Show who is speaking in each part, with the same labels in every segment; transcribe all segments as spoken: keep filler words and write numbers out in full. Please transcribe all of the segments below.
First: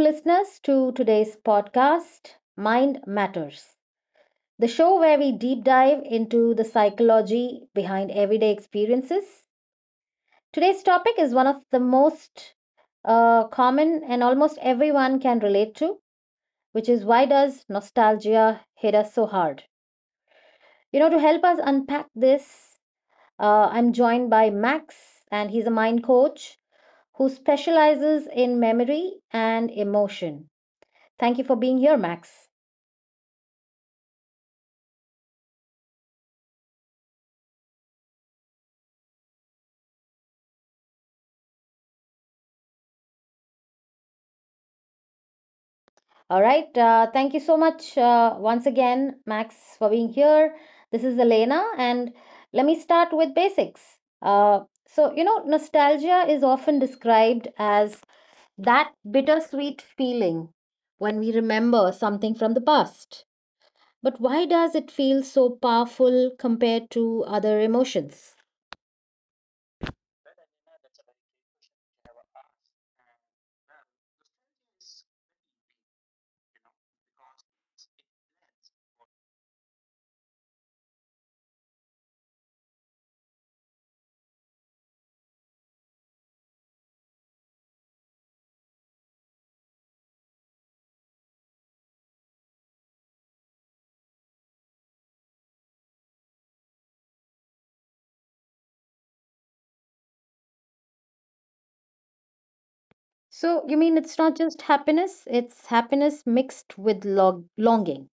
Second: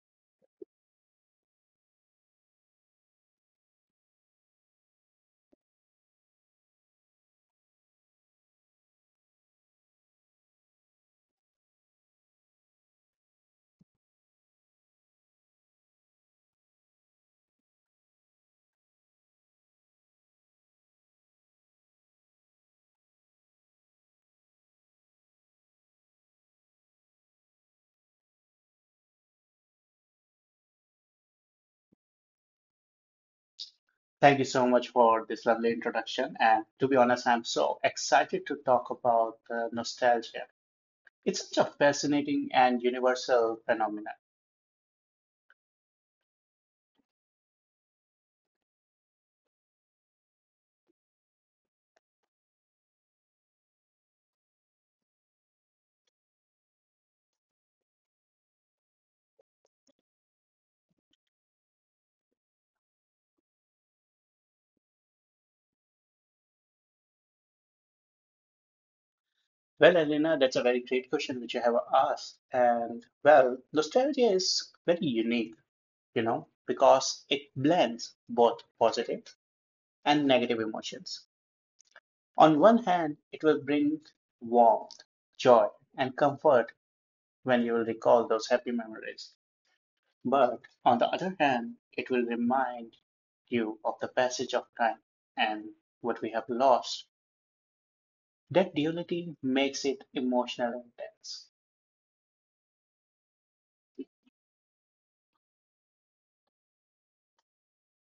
Speaker 1: listeners, to today's podcast, Mind Matters, the show where we deep dive into the psychology behind everyday experiences. Today's topic is one of the most uh, common and almost everyone can relate to, which is why does nostalgia hit us so hard? You know, to help us unpack this, uh, I'm joined by Max, and he's a mind coach who specializes in memory and emotion. Thank you for being here, Max.
Speaker 2: Thank you so much for this lovely introduction. And to be honest, I'm so excited to talk about uh, nostalgia. It's such a fascinating and universal phenomenon.
Speaker 1: All right. Uh, thank you so much uh, once again, Max, for being here. This is Elena, and let me start with basics. Uh, so, you know, nostalgia is often described as that bittersweet feeling when we remember something from the past. But why does it feel so powerful compared to other emotions?
Speaker 2: Well, Elena, that's a very great question which you have asked. And well, nostalgia is very unique, you know, because it blends both positive and negative emotions. On one hand, it will bring warmth, joy, and comfort when you will recall those happy memories. But, on the other hand, it will remind you of the passage of time and what we have lost. That duality makes it emotional and tense.
Speaker 1: So, you mean it's not just happiness, it's happiness mixed with log- longing.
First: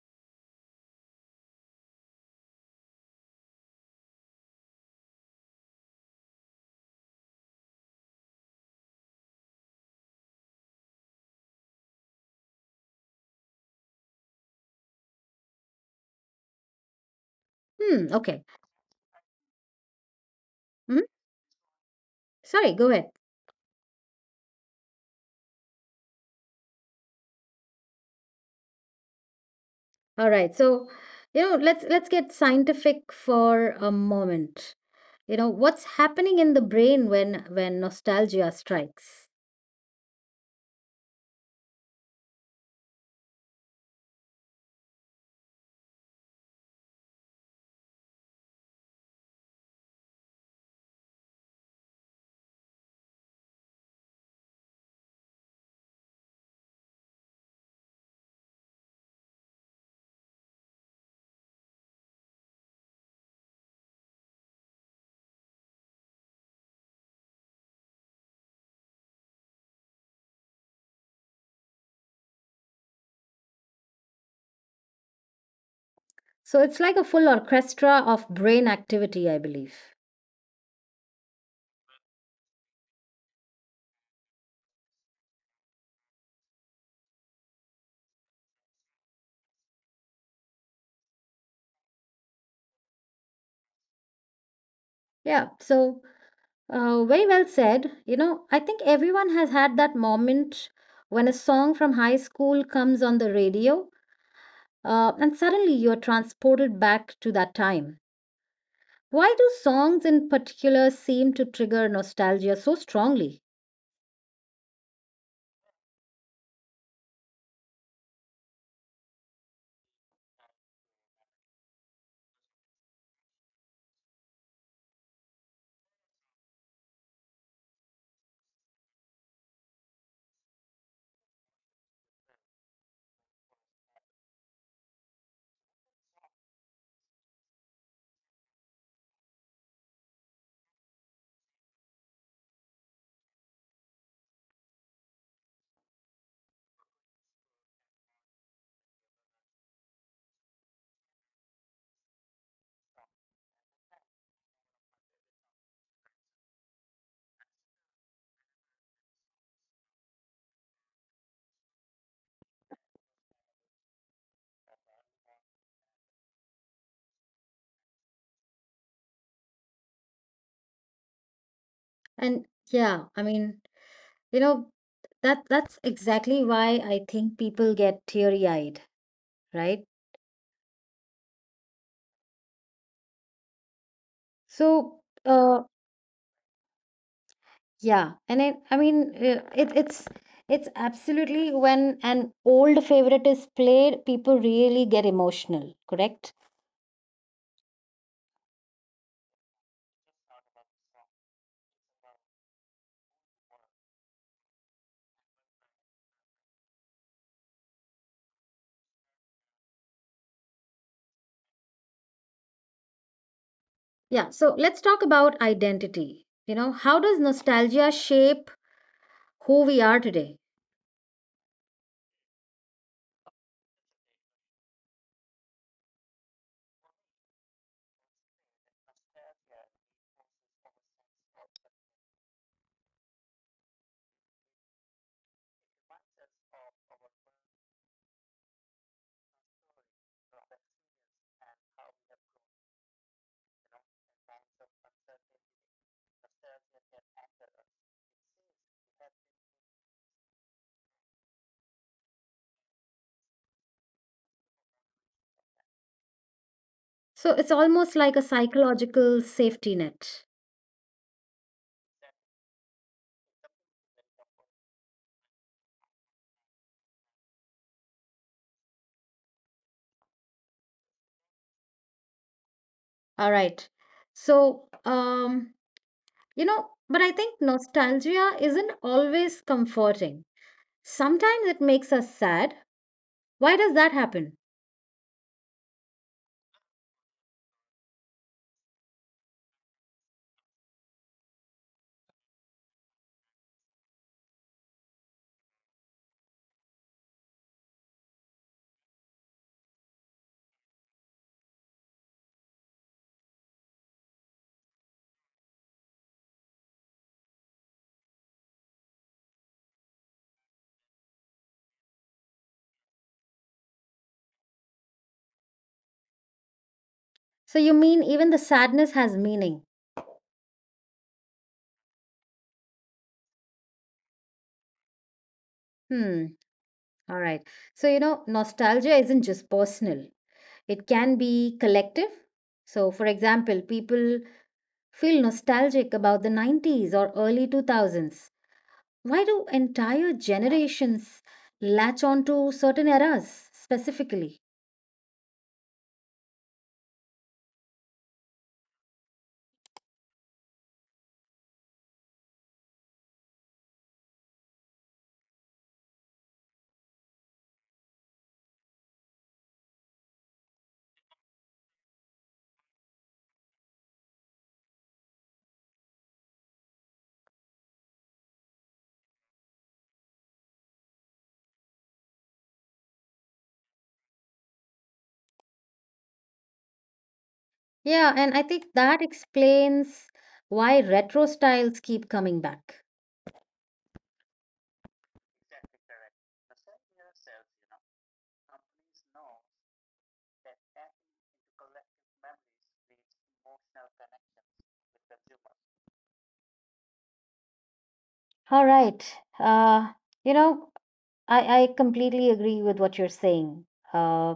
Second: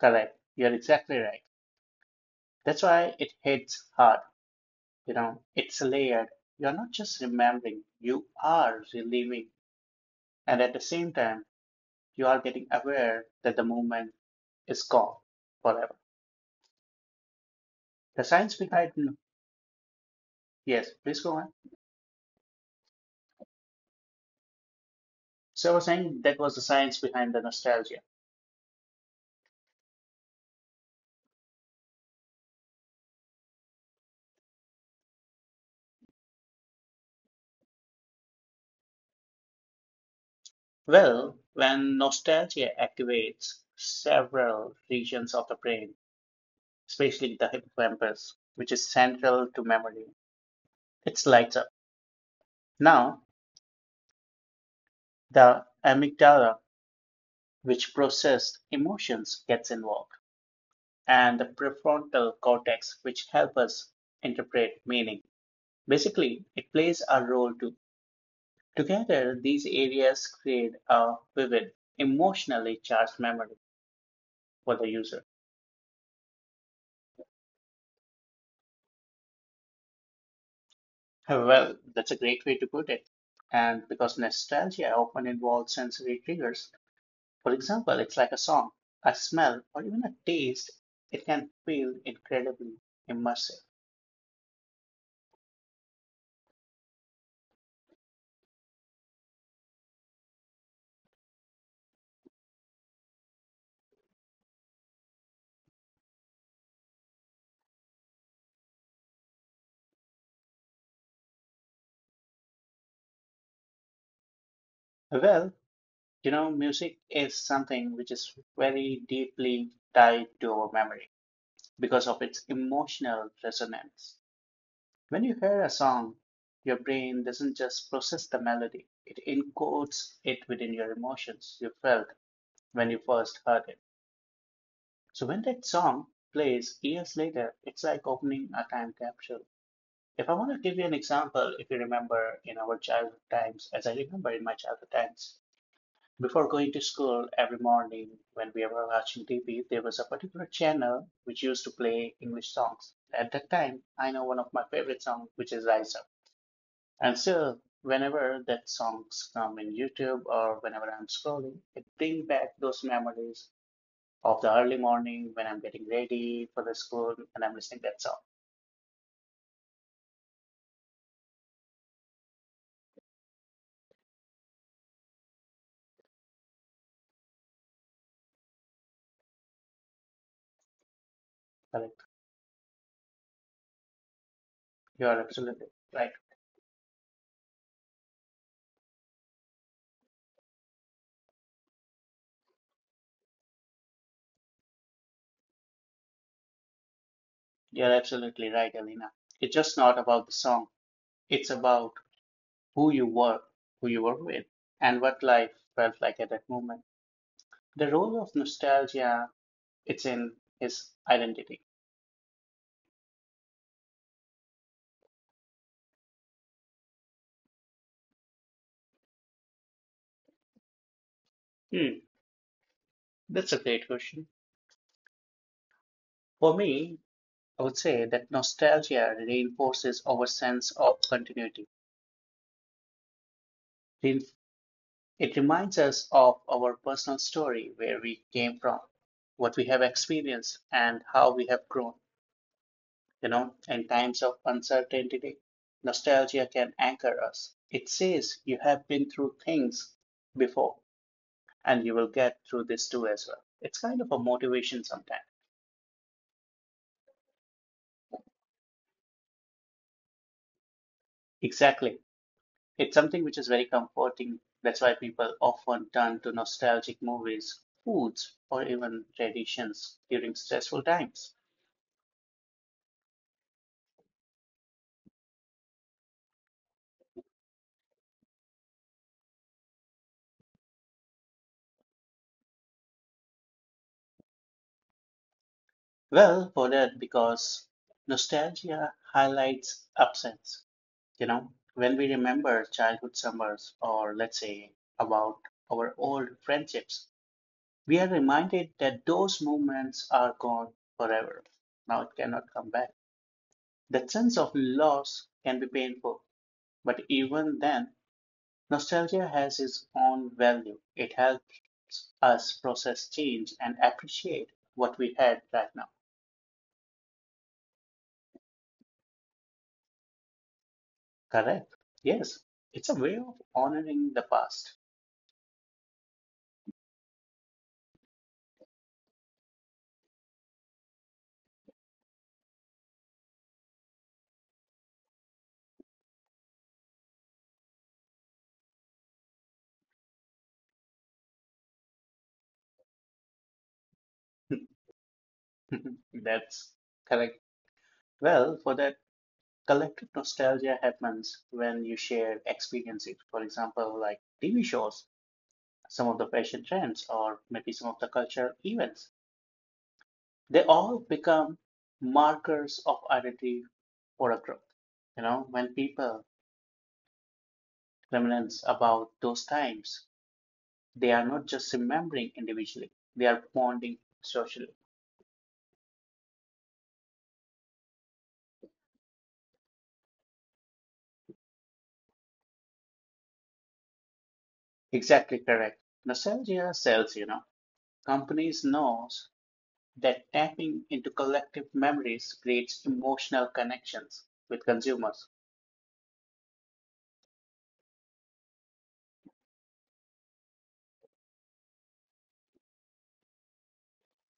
Speaker 2: Correct. You're exactly right. That's why it hits hard. You know, it's layered. You're not just remembering, you are reliving. And at the same time, you are getting aware that the moment is gone forever.
Speaker 1: Hmm,
Speaker 2: The
Speaker 1: okay.
Speaker 2: science behind, yes,
Speaker 1: hmm
Speaker 2: please go on.
Speaker 1: Sorry, go ahead.
Speaker 2: So I was saying that was the science behind the nostalgia.
Speaker 1: Alright, so, you know, let's let's get scientific for a moment. You know, what's happening in the brain when when nostalgia strikes?
Speaker 2: Well, when nostalgia activates several regions of the brain, especially the hippocampus, which is central to memory, it lights up. Now, the amygdala, which processes emotions, gets involved, and the prefrontal cortex, which helps us interpret meaning. Basically, it plays a role too. Together, these areas create a vivid, emotionally charged memory for the user.
Speaker 1: So it's like a full orchestra of brain activity, I believe.
Speaker 2: Well, that's a great way to put it. And because nostalgia often involves sensory triggers, for example, it's like a song, a smell, or even a taste, it can feel incredibly immersive.
Speaker 1: Yeah, so uh, very well said. You know, I think everyone has had that moment when a song from high school comes on the radio, uh, and suddenly you're transported back to that time. Why do songs in particular seem to trigger nostalgia so strongly?
Speaker 2: Well, you know, music is something which is very deeply tied to our memory because of its emotional resonance. When you hear a song, your brain doesn't just process the melody, it encodes it within your emotions you felt when you first heard it. So when that song plays years later, it's like opening a time capsule. If I want to give you an example, if you remember in our childhood times, as I remember in my childhood times, before going to school every morning when we were watching T V, there was a particular channel which used to play English songs. At that time, I know one of my favorite songs, which is Rise Up. And still, whenever that songs come in YouTube or whenever I'm scrolling, it brings back those memories of the early morning when I'm getting ready for the school and I'm listening that song.
Speaker 1: And yeah, I mean, you know, that that's exactly why I think people get teary-eyed, right?
Speaker 2: Correct.
Speaker 1: So, uh,
Speaker 2: You are absolutely right.
Speaker 1: yeah, and it, I mean, uh, it, it's it's absolutely when an old favorite is played, people really get emotional, correct?
Speaker 2: You're absolutely right, Alina. It's just not about the song. It's about who you were, who you were with, and what life felt like at that moment. The role of nostalgia, it's in his identity.
Speaker 1: Yeah, so let's talk about identity. You know, how does nostalgia shape who we are today?
Speaker 2: Hmm, that's a great question. For me, I would say that nostalgia reinforces our sense of continuity, rein- it reminds us of our personal story, where we came from, what we have experienced, and how we have grown. You know, in times of uncertainty, nostalgia can anchor us. It says you have been through things before and you will get through this too as well. It's kind of a motivation sometimes.
Speaker 1: So it's almost like a psychological safety net.
Speaker 2: Exactly. It's something which is very comforting. That's why people often turn to nostalgic movies, foods, or even traditions during stressful times.
Speaker 1: All right. So, um, You know, but I think nostalgia isn't always comforting. Sometimes it makes us sad. Why does that happen?
Speaker 2: Well, for that, because nostalgia highlights absence. You know, when we remember childhood summers or let's say about our old friendships, we are reminded that those moments are gone forever. Now it cannot come back. That sense of loss can be painful, but even then, nostalgia has its own value. It helps us process change and appreciate what we had right now.
Speaker 1: So you mean even the sadness has meaning?
Speaker 2: Correct. Yes. It's a way of honoring the past.
Speaker 1: Hmm. All right. So, you know, nostalgia isn't just personal, it can be collective. So, for example, people feel nostalgic about the nineties or early two thousands. Why do entire generations latch on to certain eras specifically?
Speaker 2: That's correct. Well, for that, collective nostalgia happens when you share experiences. For example, like T V shows, some of the fashion trends, or maybe some of the cultural events. They all become markers of identity for a group. You know, when people reminisce about those times, they are not just remembering individually, they are bonding socially.
Speaker 1: Yeah, and I think that explains why retro styles keep coming back.
Speaker 2: Exactly correct. Nostalgia sells, you know. Companies knows that tapping into collective memories creates emotional connections with consumers.
Speaker 1: All right. Uh, you know, I, I completely agree with what you're saying. Uh,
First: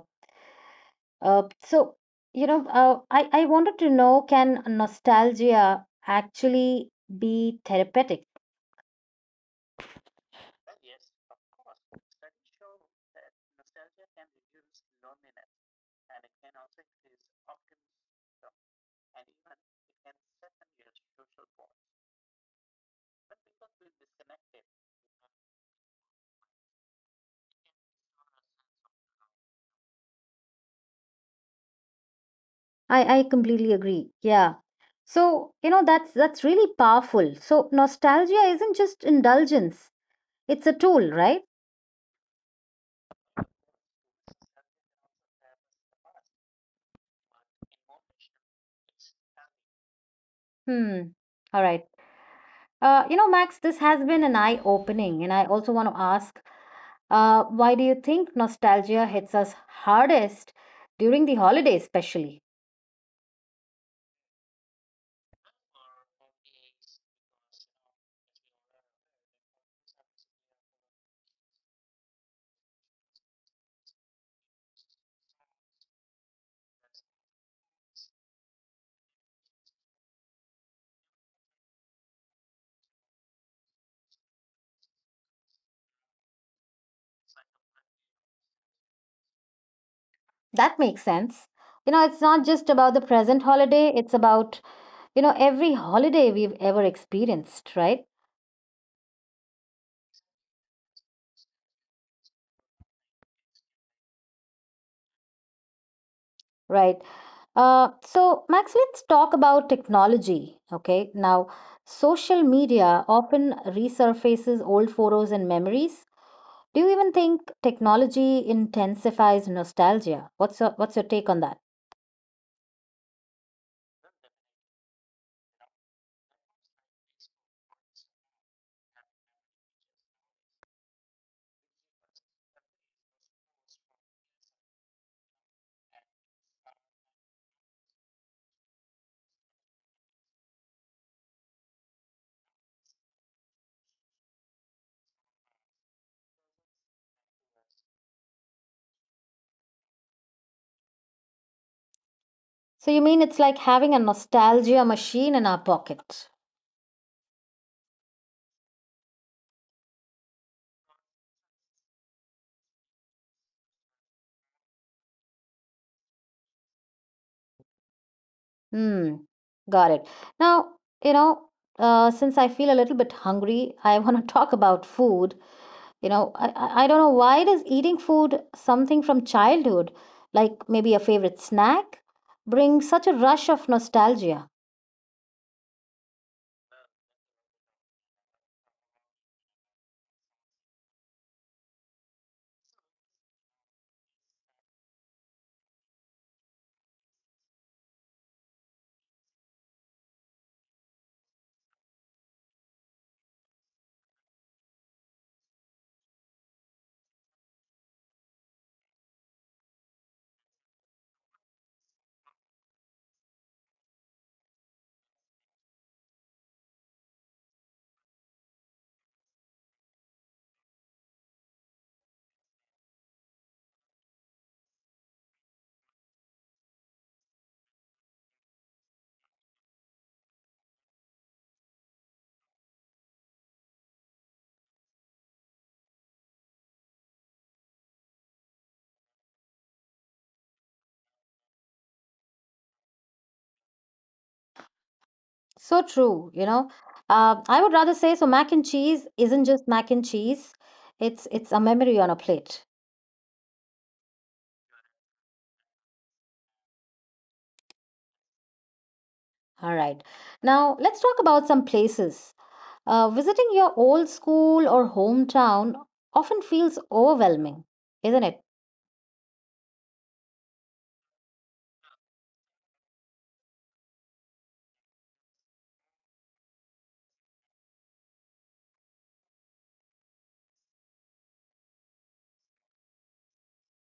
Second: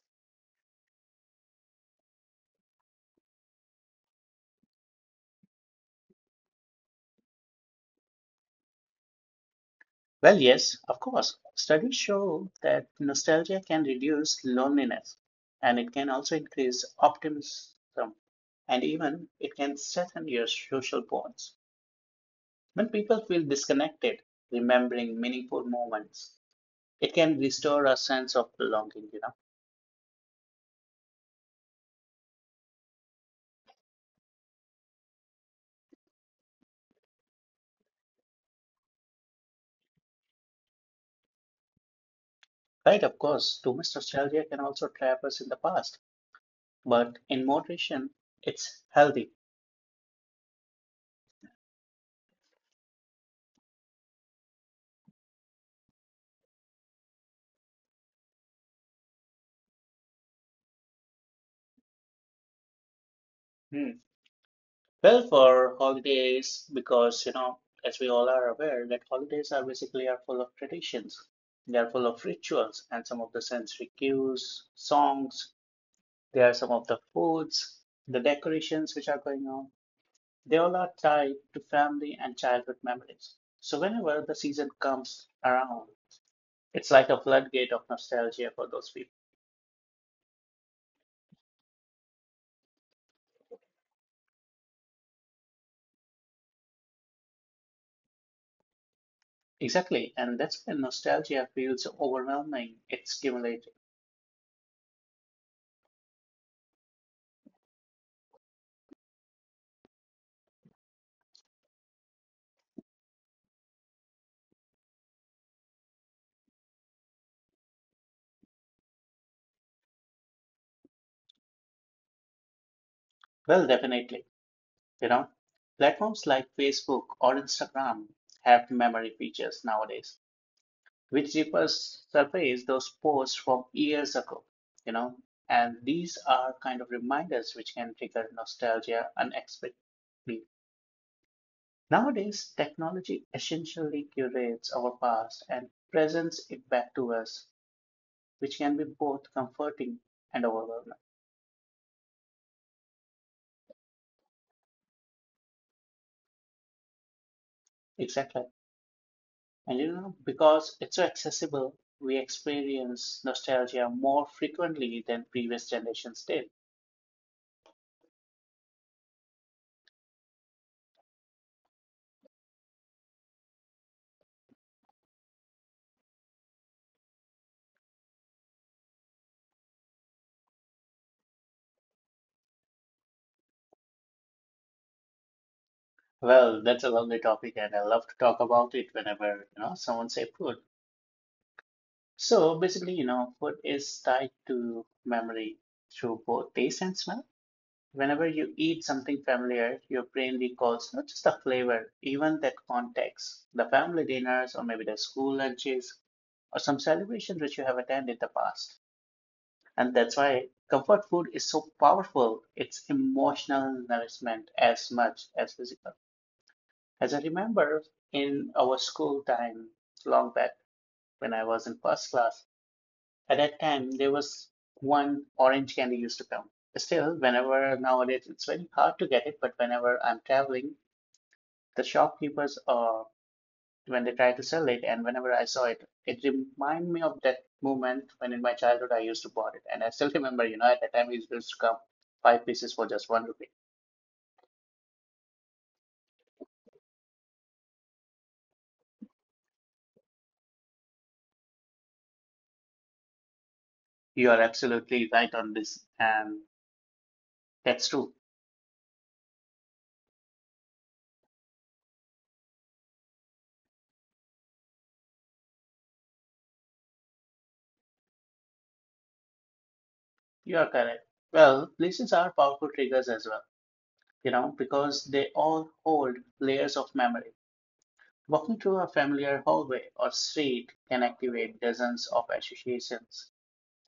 Speaker 1: uh, so, you know, uh, I, I wanted to know, can nostalgia actually be therapeutic?
Speaker 2: Well, yes, of course. Studies show that nostalgia can reduce loneliness and it can also increase optimism and even it can strengthen your social bonds. When people feel disconnected, remembering meaningful moments, it can restore a sense of belonging, you know.
Speaker 1: I, I completely agree. Yeah. So, you know, that's that's really powerful. So, nostalgia isn't just indulgence, it's a tool, right?
Speaker 2: Right, of course, too much nostalgia can also trap us in the past, but in moderation, it's healthy.
Speaker 1: Hmm. All right. Uh, you know, Max, this has been an eye-opening, and I also want to ask, uh, why do you think nostalgia hits us hardest during the holidays, especially?
Speaker 2: Hmm. Well, for holidays, because you know, as we all are aware, that holidays are basically are full of traditions. They are full of rituals and some of the sensory cues, songs. There are some of the foods, the decorations which are going on. They all are tied to family and childhood memories. So whenever the season comes around, it's like a floodgate of nostalgia for those people.
Speaker 1: That makes sense. You know, it's not just about the present holiday, it's about, you know, every holiday we've ever experienced, right?
Speaker 2: Exactly, and that's when nostalgia feels overwhelming. It's cumulative.
Speaker 1: Right. Uh, so, Max, let's talk about technology. Okay. Now, social media often resurfaces old photos and memories. Do you even think technology intensifies nostalgia? What's your, what's your take on that?
Speaker 2: Well, definitely. You know, platforms like Facebook or Instagram have memory features nowadays, which refers surface those posts from years ago. You know, and these are kind of reminders which can trigger nostalgia unexpectedly. Nowadays, technology essentially curates our past and presents it back to us, which can be both comforting and overwhelming.
Speaker 1: So you mean it's like having a nostalgia machine in our pocket?
Speaker 2: Exactly. And you know, because it's so accessible, we experience nostalgia more frequently than previous generations did.
Speaker 1: Hmm, got it. Now, you know, uh, since I feel a little bit hungry, I want to talk about food. You know, I, I I don't know, why does eating food something from childhood, like maybe a favorite snack, bring such a rush of nostalgia?
Speaker 2: Well, that's a lovely topic, and I love to talk about it whenever, you know, someone say food. So basically, you know, food is tied to memory through both taste and smell. Whenever you eat something familiar, your brain recalls not just the flavor, even that context, the family dinners, or maybe the school lunches, or some celebration which you have attended in the past. And that's why comfort food is so powerful. It's emotional nourishment as much as physical. As I remember in our school time long back when I was in first class, at that time there was one orange candy used to come. Still, whenever nowadays it's very hard to get it, but whenever I'm traveling, the shopkeepers or when they tried to sell it and whenever I saw it, it reminded me of that moment when in my childhood I used to bought it, and I still remember, you know, at that time it used to come five pieces for just one rupee.
Speaker 1: So true, you know. Uh, I would rather say so mac and cheese isn't just mac and cheese. It's it's a memory on a plate.
Speaker 2: You are absolutely right on this, and that's true.
Speaker 1: All right. Now let's talk about some places. Uh, visiting your old school or hometown often feels overwhelming, isn't it?
Speaker 2: You are correct. Well, places are powerful triggers as well, you know, because they all hold layers of memory. Walking through a familiar hallway or street can activate dozens of associations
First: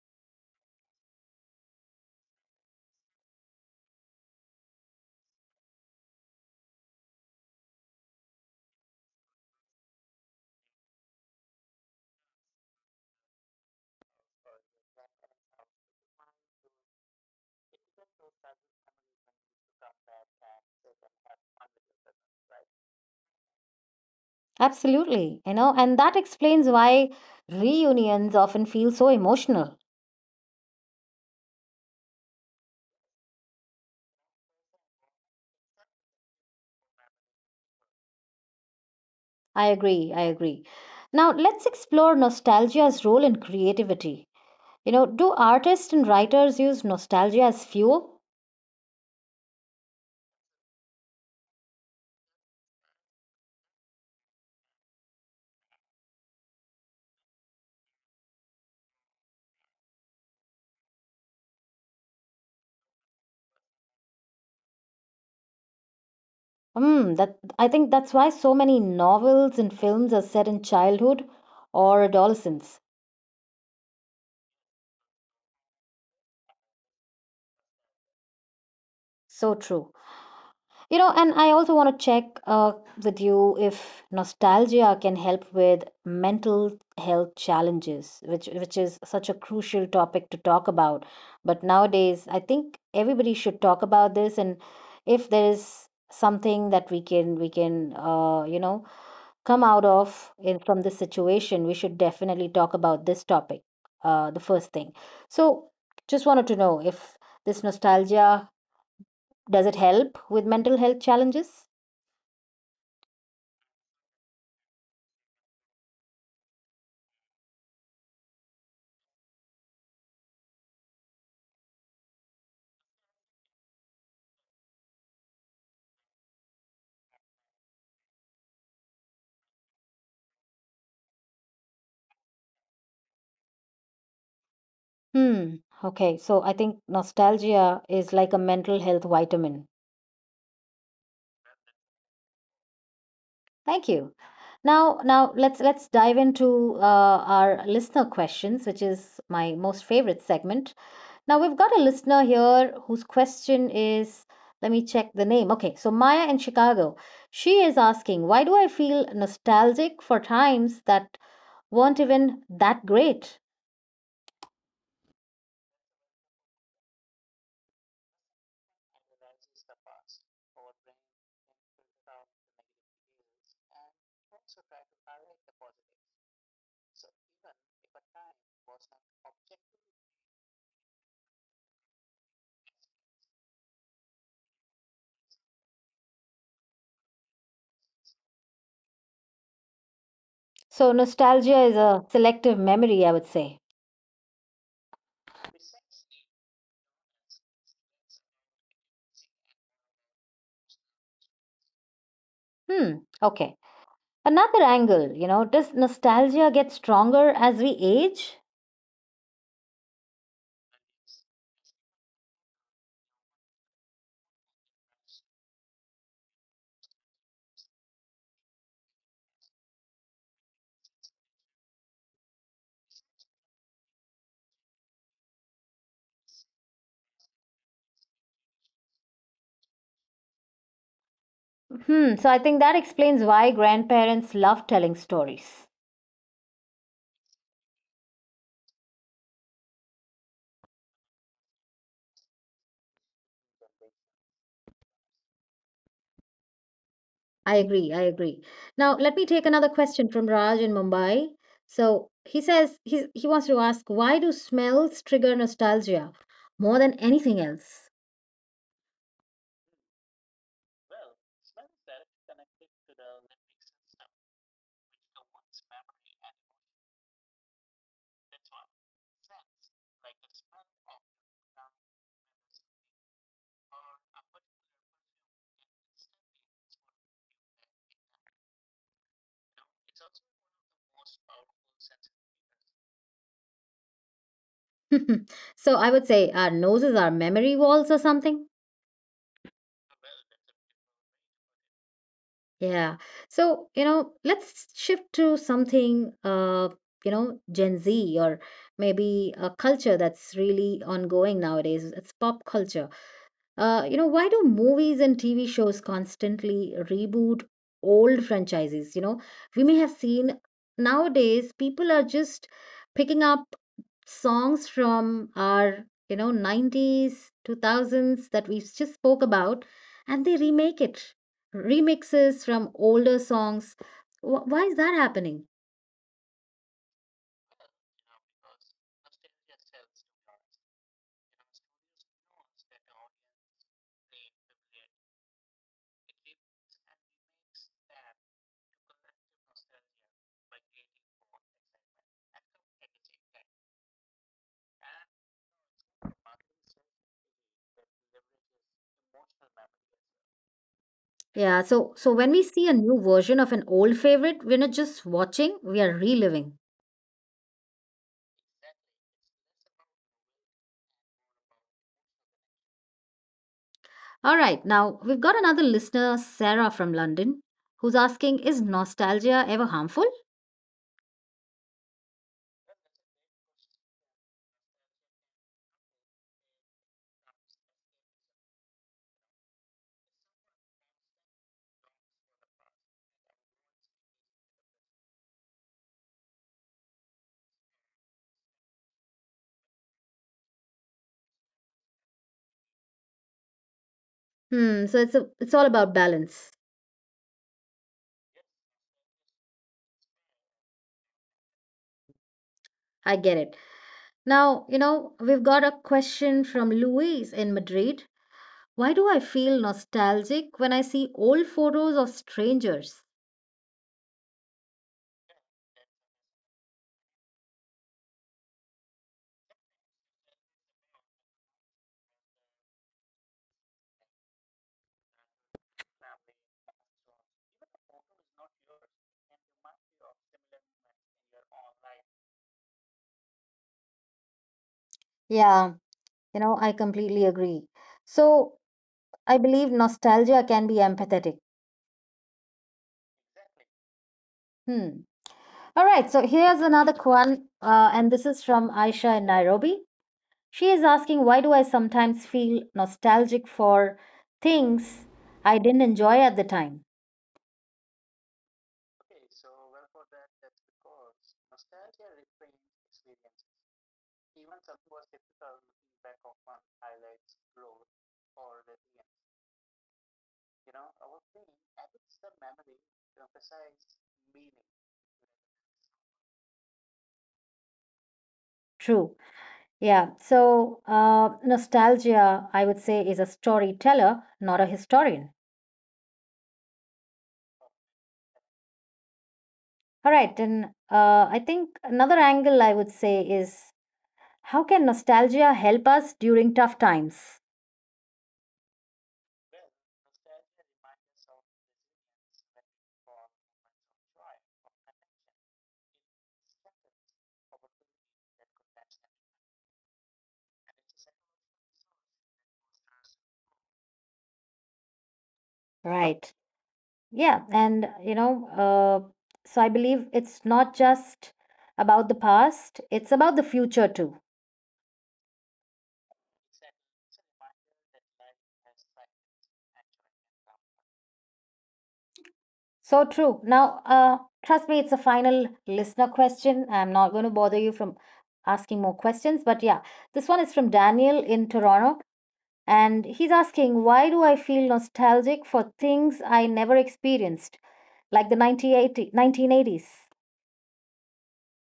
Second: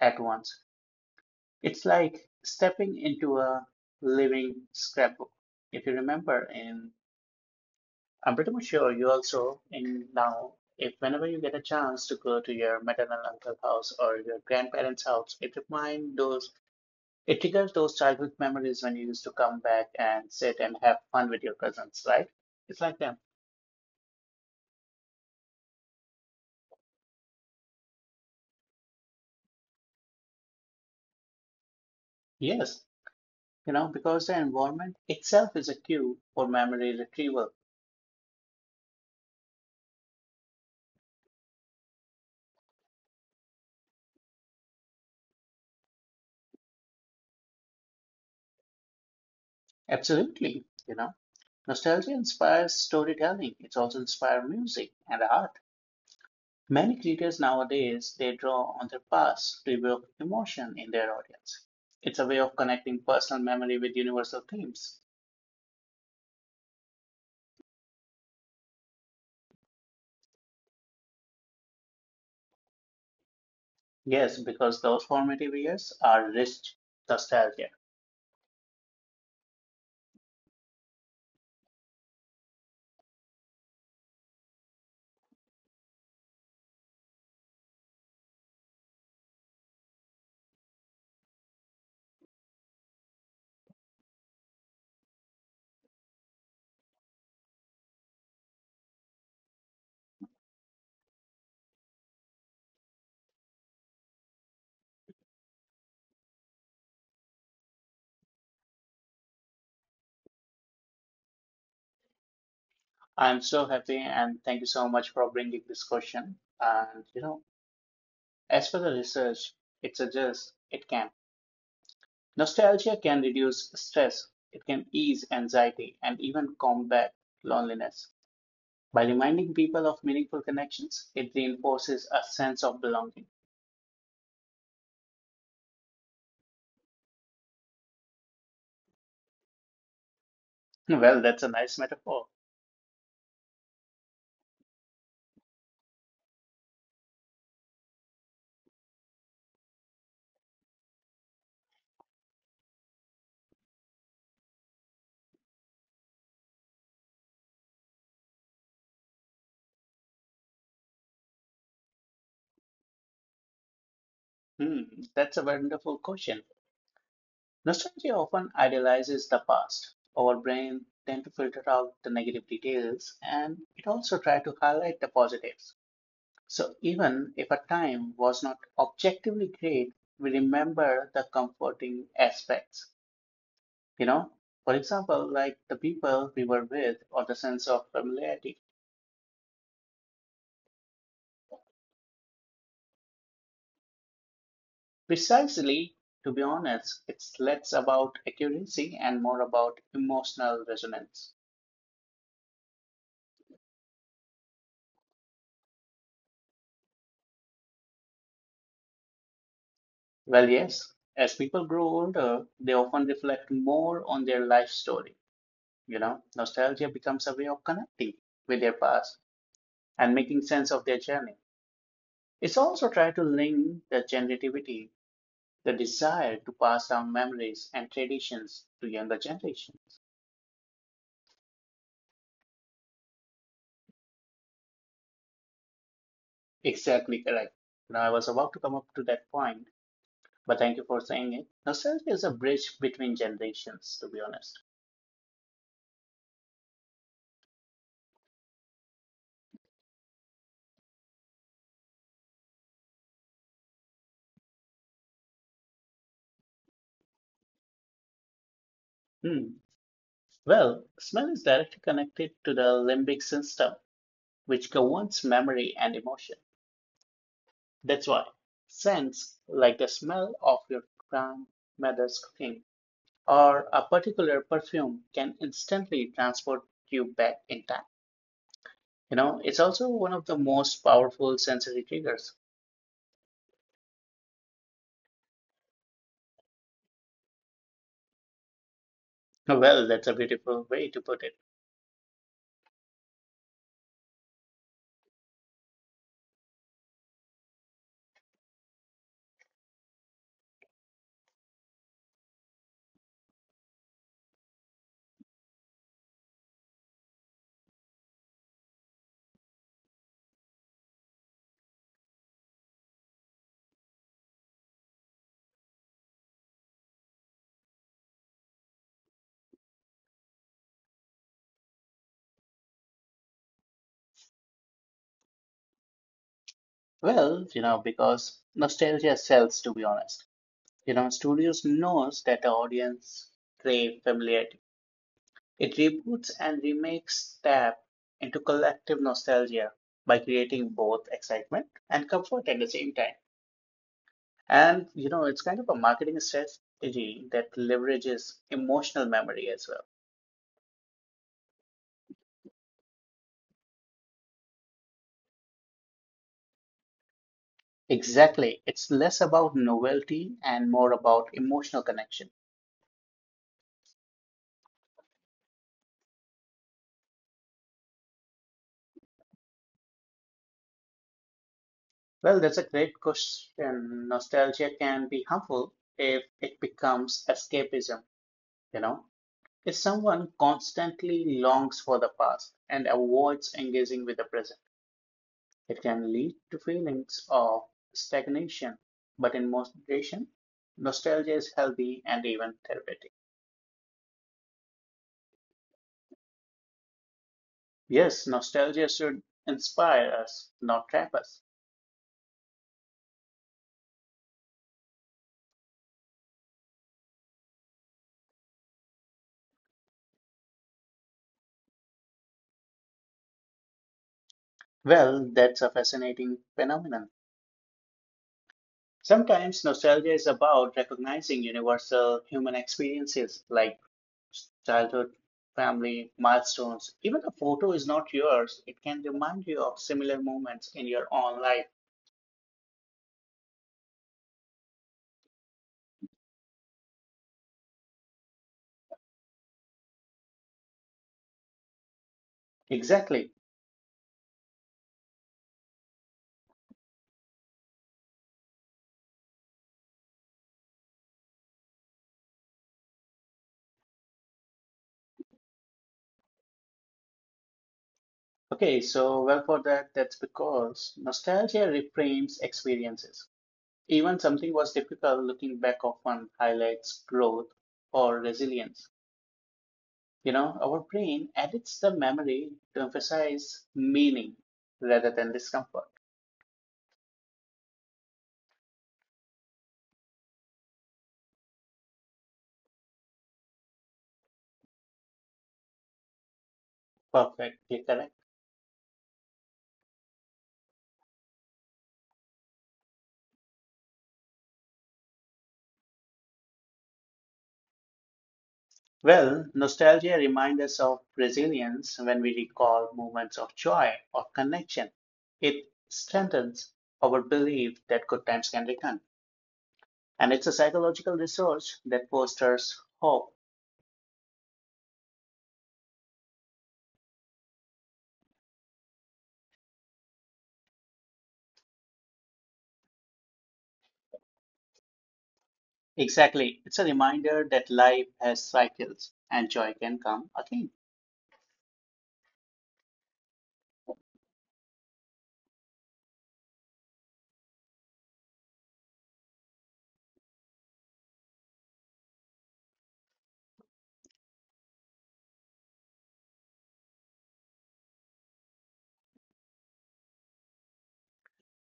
Speaker 2: at once. It's like stepping into a living scrapbook. If you remember, and I'm pretty much sure you also in now, if whenever you get a chance to go to your maternal uncle house or your grandparents' house, it remind those it triggers those childhood memories when you used to come back and sit and have fun with your cousins, right? It's like them.
Speaker 1: Absolutely, you know, and that explains why reunions often feel so emotional.
Speaker 2: Yes, you know, because the environment itself is a cue for memory retrieval.
Speaker 1: I agree, I agree. Now let's explore nostalgia's role in creativity. You know, do artists and writers use nostalgia as fuel?
Speaker 2: Absolutely, you know. Nostalgia inspires storytelling, it also inspires music and art. Many creators nowadays they draw on their past to evoke emotion in their audience. It's a way of connecting personal memory with universal themes.
Speaker 1: Mm, that I think that's why so many novels and films are set in childhood or adolescence.
Speaker 2: Yes, because those formative years are rich nostalgia.
Speaker 1: So true. You know, and I also want to check uh, with you if nostalgia can help with mental health challenges, which which is such a crucial topic to talk about. But nowadays, I think everybody should talk about this, and if there is something that we can we can uh, you know, come out of in, from this situation, we should definitely talk about this topic. Uh, the first thing. So, just wanted to know if this nostalgia, does it help with mental health challenges?
Speaker 2: I'm so happy and thank you so much for bringing this question. And you know, as for the research it suggests, it can. Nostalgia can reduce stress, it can ease anxiety, and even combat loneliness. By reminding people of meaningful connections, it reinforces a sense of belonging.
Speaker 1: Hmm. Okay. So I think nostalgia is like a mental health vitamin.
Speaker 2: Well, that's a nice metaphor.
Speaker 1: Thank you. Now, now let's let's dive into uh, our listener questions, which is my most favorite segment. Now we've got a listener here whose question is, let me check the name. Okay, so Maya in Chicago. She is asking, why do I feel nostalgic for times that weren't even that great?
Speaker 2: Hmm, that's a wonderful question. Nostalgia often idealizes the past. Our brain tend to filter out the negative details and it also tries to highlight the positives. So even if a time was not objectively great, we remember the comforting aspects, you know. For example, like the people we were with or the sense of familiarity.
Speaker 1: So nostalgia is a selective memory, I would say.
Speaker 2: Precisely, to be honest, it's less about accuracy and more about emotional resonance.
Speaker 1: Hmm, okay. Another angle, you know, does nostalgia get stronger as we age?
Speaker 2: Well, yes, as people grow older, they often reflect more on their life story. You know, nostalgia becomes a way of connecting with their past and making sense of their journey. It's also tried to link the generativity, the desire to pass down memories and traditions to younger generations.
Speaker 1: Hmm, so I think that explains why grandparents love telling stories.
Speaker 2: Exactly correct. Now, I was about to come up to that point, but thank you for saying it. Nostalgia is a bridge between generations, to be honest.
Speaker 1: I agree. I agree. Now, let me take another question from Raj in Mumbai. So he says he, he wants to ask, why do smells trigger nostalgia more than anything else?
Speaker 2: Hmm. Well, smell is directly connected to the limbic system, which governs memory and emotion. That's why scents, like the smell of your grandmother's cooking, or a particular perfume can instantly transport you back in time. You know, it's also one of the most powerful sensory triggers.
Speaker 1: So I would say our noses are memory walls or something.
Speaker 2: Well, that's a beautiful way to put it.
Speaker 1: Yeah. So, you know, let's shift to something, uh, you know, Gen Z, or maybe a culture that's really ongoing nowadays. It's pop culture. Uh, you know, why do movies and T V shows constantly reboot old franchises? You know, we may have seen nowadays people are just picking up songs from our, you know, nineties, two thousands that we just spoke about, and they remake it. Remixes from older songs. Wh- Why is that happening?
Speaker 2: Well, you know, because nostalgia sells, to be honest. You know, studios knows that the audience crave familiarity. It reboots and remakes tap into collective nostalgia by creating both excitement and comfort at the same time. And you know, it's kind of a marketing strategy that leverages emotional memory as well.
Speaker 1: Yeah, so so when we see a new version of an old favorite, we're not just watching, we are reliving.
Speaker 2: Exactly. It's less about novelty and more about emotional connection.
Speaker 1: All right, now we've got another listener, Sarah from London, who's asking, is nostalgia ever harmful?
Speaker 2: Well, that's a great question. Nostalgia can be harmful if it becomes escapism, you know. If someone constantly longs for the past and avoids engaging with the present, it can lead to feelings of stagnation. But in moderation, nostalgia is healthy and even therapeutic.
Speaker 1: Hmm, so it's, a, it's all about balance.
Speaker 2: Yes, nostalgia should inspire us, not trap us.
Speaker 1: I get it. Now, you know, we've got a question from Louise in Madrid. Why do I feel nostalgic when I see old photos of strangers?
Speaker 2: Well, that's a fascinating phenomenon. Sometimes nostalgia is about recognizing universal human experiences like childhood, family, milestones. Even a photo is not yours, it can remind you of similar moments in your own life.
Speaker 1: Yeah, you know, I completely agree. So I believe nostalgia can be empathetic.
Speaker 2: Exactly.
Speaker 1: Hmm. All right, so here's another one, uh, and this is from Aisha in Nairobi. She is asking, why do I sometimes feel nostalgic for things I didn't enjoy at the time.
Speaker 2: Okay, so well for that, that's because nostalgia reframes experiences. Even something was difficult, looking back often highlights growth or resilience. You know, our brain edits the memory to emphasize meaning rather than discomfort.
Speaker 1: True. Yeah. So, uh, nostalgia, I would say, is a storyteller, not a historian.
Speaker 2: Perfectly correct.
Speaker 1: All right. And uh, I think another angle I would say is, how can nostalgia help us during tough times?
Speaker 2: Well, nostalgia reminds us of resilience when we recall moments of joy or connection. It strengthens our belief that good times can return. And it's a psychological resource that fosters hope.
Speaker 1: Right. Yeah. And, you know, uh, so I believe it's not just about the past, it's about the future too.
Speaker 2: Exactly. It's a reminder that life has cycles and joy can come again.
Speaker 1: So true. Now, uh, trust me, it's a final listener question. I'm not going to bother you from asking more questions. But yeah, this one is from Daniel in Toronto. And he's asking, why do I feel nostalgic for things I never experienced, like the nineteen eighty,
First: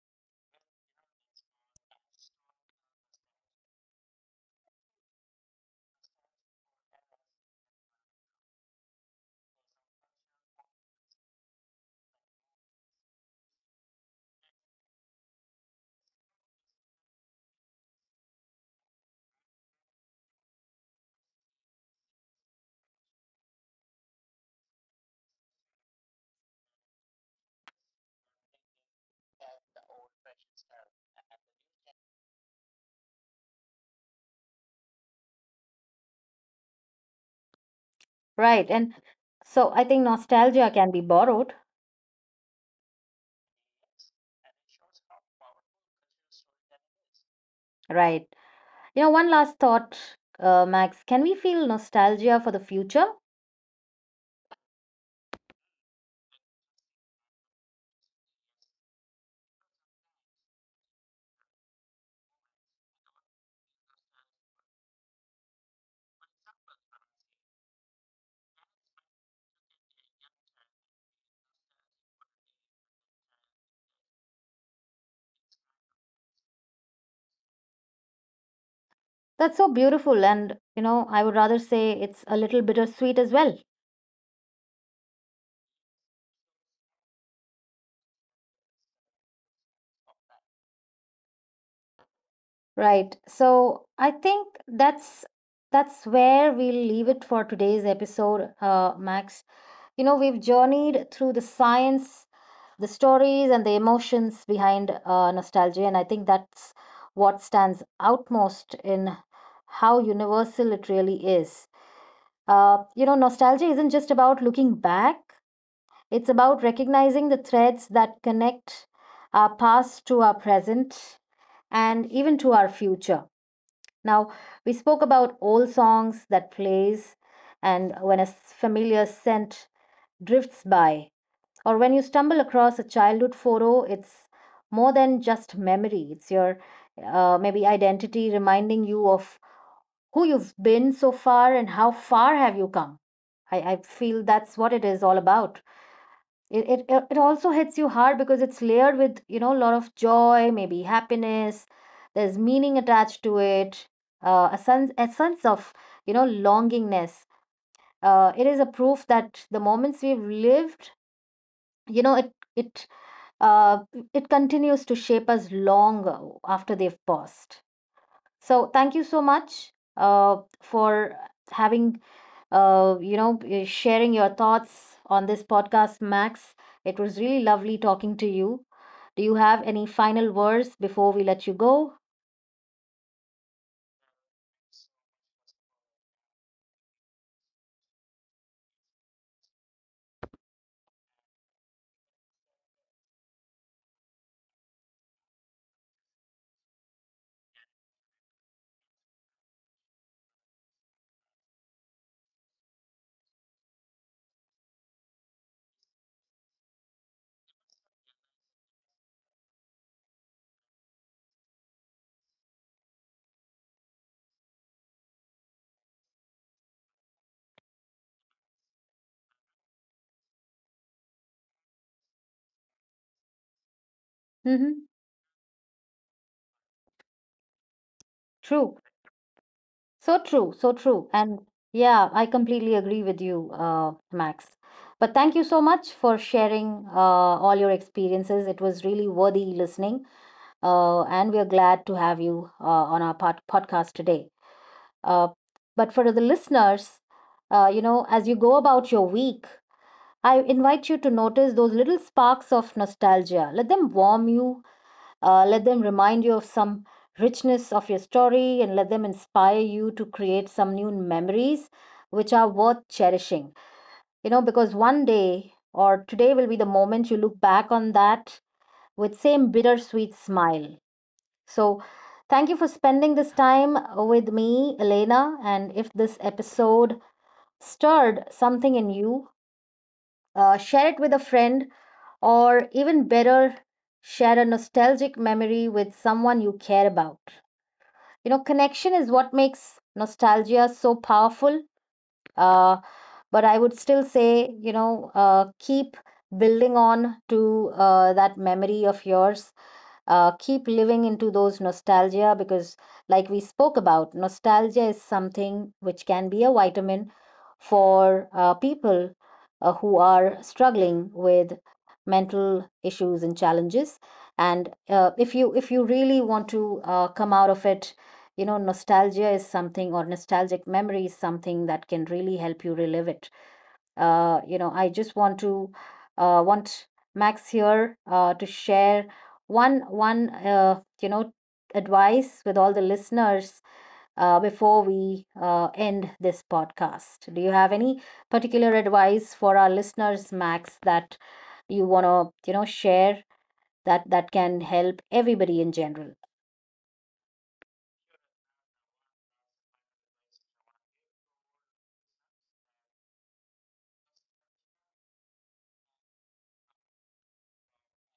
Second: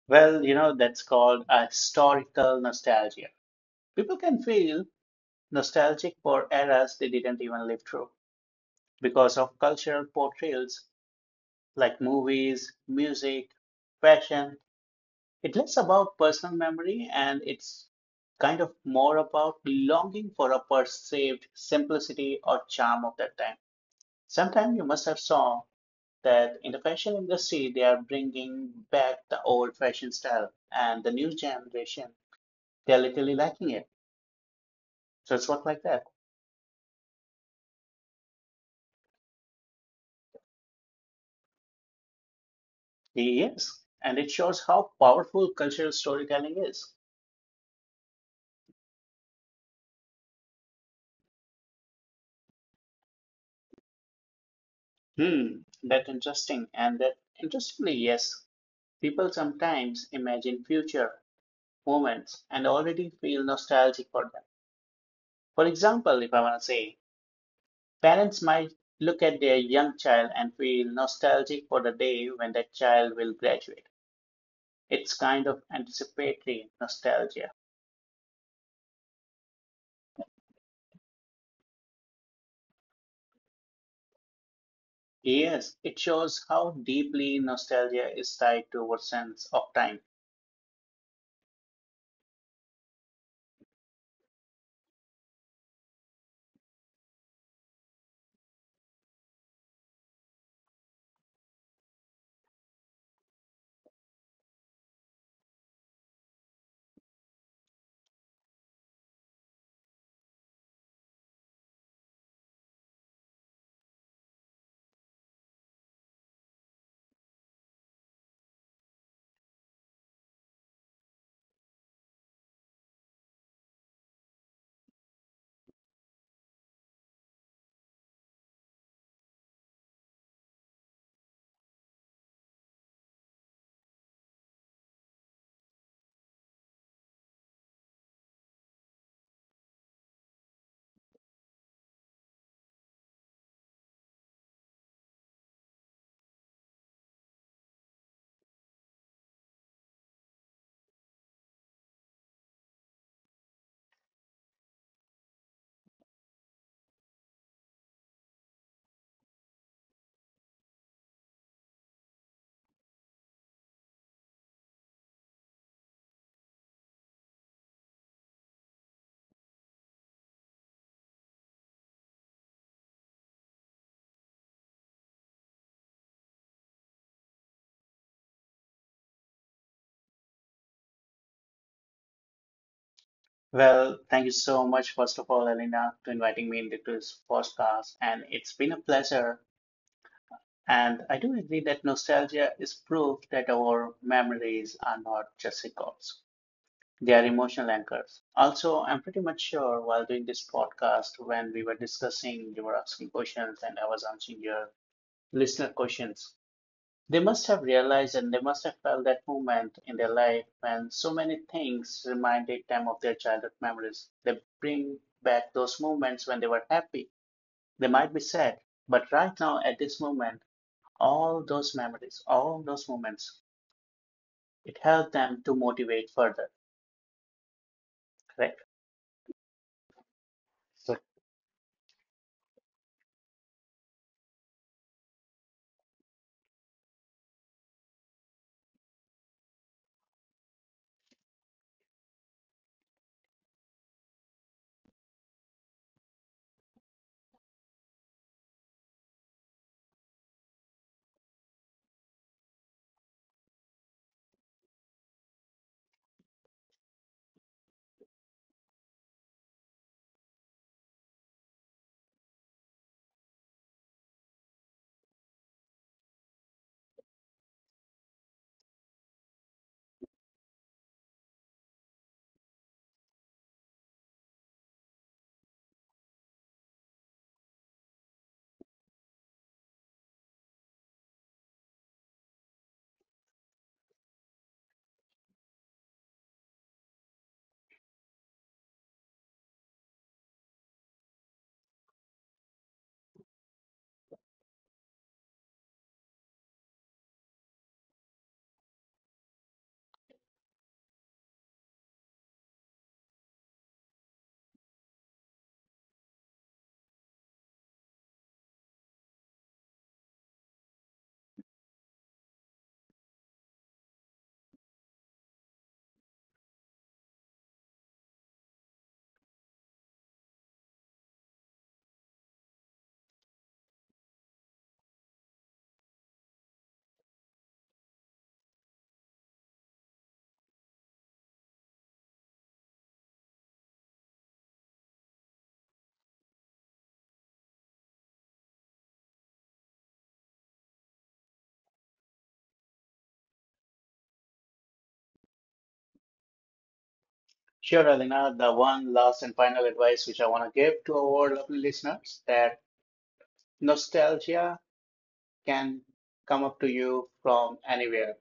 Speaker 2: Well, you know, that's called a historical nostalgia. People can feel nostalgic for eras they didn't even live through because of cultural portrayals like movies, music, fashion. It's less about personal memory and it's kind of more about longing for a perceived simplicity or charm of that time. Sometime you must have saw that in the fashion industry, they are bringing back the old fashion style and the new generation, they're literally lacking it. So it's work like that.
Speaker 1: right. And so I think nostalgia can be borrowed.
Speaker 2: Yes, and it shows how powerful cultural storytelling is.
Speaker 1: Right. You know, one last thought, uh, Max. Can we feel nostalgia for the future?
Speaker 2: Hmm, that's interesting. And that interestingly, yes, people sometimes imagine future moments and already feel nostalgic for them. For example, if I want to say, parents might look at their young child and feel nostalgic for the day when that child will graduate. It's kind of anticipatory nostalgia.
Speaker 1: That's so beautiful. And, you know, I would rather say it's a little bittersweet as well.
Speaker 2: Yes, it shows how deeply nostalgia is tied to our sense of time.
Speaker 1: Right. So I think that's that's where we'll leave it for today's episode, uh, Max. You know, we've journeyed through the science, the stories, and the emotions behind uh, nostalgia, and I think that's what stands out most in how universal it really is. Uh, you know, nostalgia isn't just about looking back, it's about recognizing the threads that connect our past to our present and even to our future. Now, we spoke about old songs that plays and when a s- familiar scent drifts by or when you stumble across a childhood photo, it's more than just memory. It's your uh, maybe identity reminding you of who you've been so far and how far have you come. I, I feel that's what it is all about. It it it it also hits you hard because it's layered with, you know, a lot of joy, maybe happiness. There's meaning attached to it, uh, a sense a sense of, you know, longingness. Uh, it is a proof that the moments we've lived, you know, it it uh, it continues to shape us long after they've passed. So thank you so much uh, for having, uh, you know, uh, sharing your thoughts on this podcast, Max. It was really lovely talking to you. Do you have any final words before we let you go?
Speaker 2: Well, thank you so much, first of all, Elena, to inviting me into this podcast. And it's been a pleasure. And I do agree that nostalgia is proof that our memories are not just records, they are emotional anchors. Also, I'm pretty much sure while doing this podcast, when we were discussing, you were asking questions and I was answering your listener questions. They must have realized and they must have felt that moment in their life when so many things reminded them of their childhood memories. They bring back those moments when they were happy. They might be sad, but right now at this moment, all those memories, all those moments, it
Speaker 1: Mm-hmm.
Speaker 2: helped them to motivate further, correct?
Speaker 1: True. So true. So
Speaker 2: So,
Speaker 1: true. And yeah, I completely agree with you, uh, Max. But thank you so much for sharing uh, all your experiences. It was really worthy listening. Uh, and we are glad to have you uh, on our pod- podcast today. Uh, but for the listeners, uh, you know, as you go about your week, I invite you to notice those little sparks of nostalgia. Let them warm you, uh, let them remind you of some richness of your story, and let them inspire you to create some new memories which are worth cherishing. You know, because one day or today will be the moment you look back on that with same bittersweet smile. So, thank you for spending this time with me, Elena. And if this episode stirred something in you, uh, share it with a friend, or even better, share a nostalgic memory with someone you care about. You know, connection is what makes nostalgia so powerful. Uh, but I would still say, you know, uh, keep building on to uh, that memory of yours, uh, keep living into those nostalgia because, like we spoke about, nostalgia is something which can be a vitamin for uh, people uh, who are struggling with mental issues and challenges. And uh, if you if you really want to uh, come out of it, you know, nostalgia is something, or nostalgic memory is something that can really help you relive it. Uh, you know, I just want to uh, want Max here uh, to share one one uh, you know advice with all the listeners uh, before we uh, end this podcast. Do you have any particular advice for our listeners, Max, that you want to, you know, share that that can help everybody in general?
Speaker 2: sure, Alina, the one last and final advice which I want to give to our lovely listeners that nostalgia can come up to you from anywhere.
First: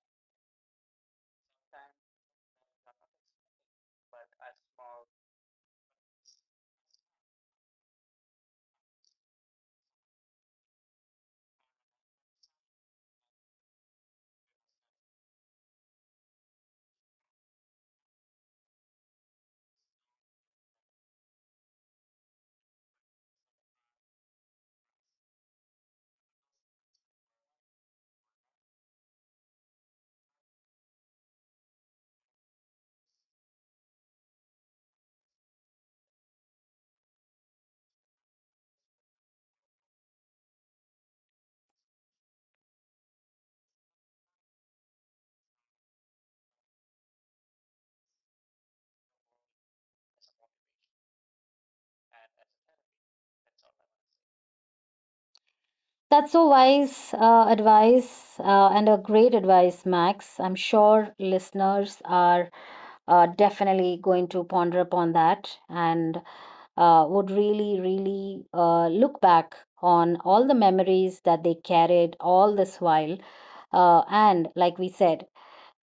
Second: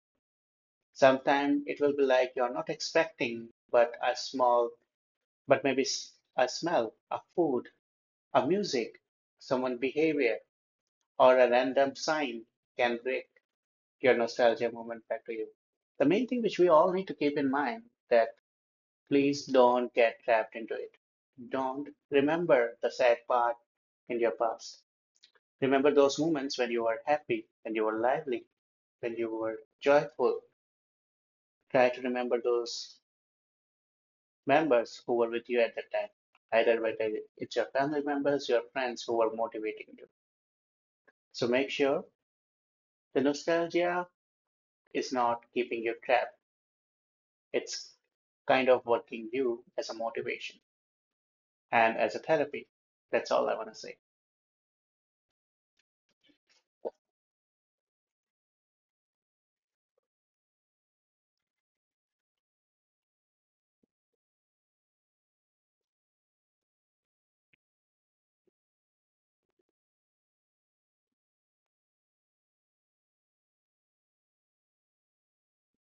Speaker 2: Sometimes it will be like you're not expecting, but a small, but maybe s- a smell, a food, a music, someone behavior, or a random sign can break your nostalgia moment back to you. The main thing which we all need to keep in mind that please don't get trapped into it. Don't remember the sad part in your past. Remember those moments when you were happy, when you were lively, when you were joyful. Try to remember those members who were with you at that time, either whether it's your family members, your friends who were motivating you. So make sure the nostalgia is not keeping you trapped. It's kind of working you as a motivation and as a therapy. That's all I want to say.
Speaker 1: That's so wise uh, advice uh, and a great advice, Max. I'm sure listeners are uh, definitely going to ponder upon that and uh, would really, really uh, look back on all the memories that they carried all this while, uh, and like we said,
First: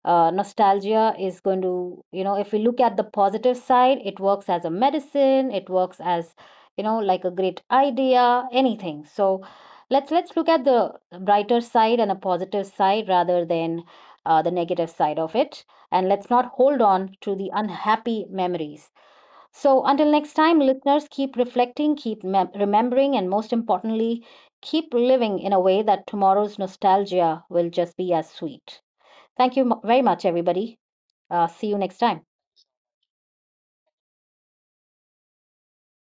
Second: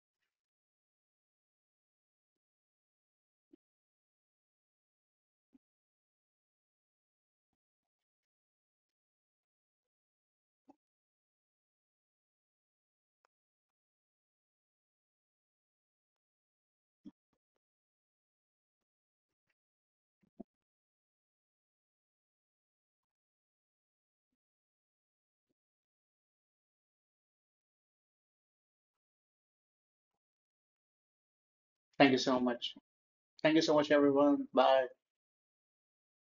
Speaker 1: uh, nostalgia is going to, you know, if we look at the positive side, it works as a medicine, it works as, you know, like a great idea, anything. So let's let's look at the brighter side and a positive side rather than uh, the negative side of it. And let's not hold on to the unhappy memories. So until next time, listeners, keep reflecting, keep mem- remembering, and most importantly, keep living in a way that tomorrow's nostalgia will just be as sweet. Thank you mu- very much, everybody. Uh, see you next
Speaker 2: Thank you
Speaker 1: time.
Speaker 2: so much. Thank you so much, everyone. Bye.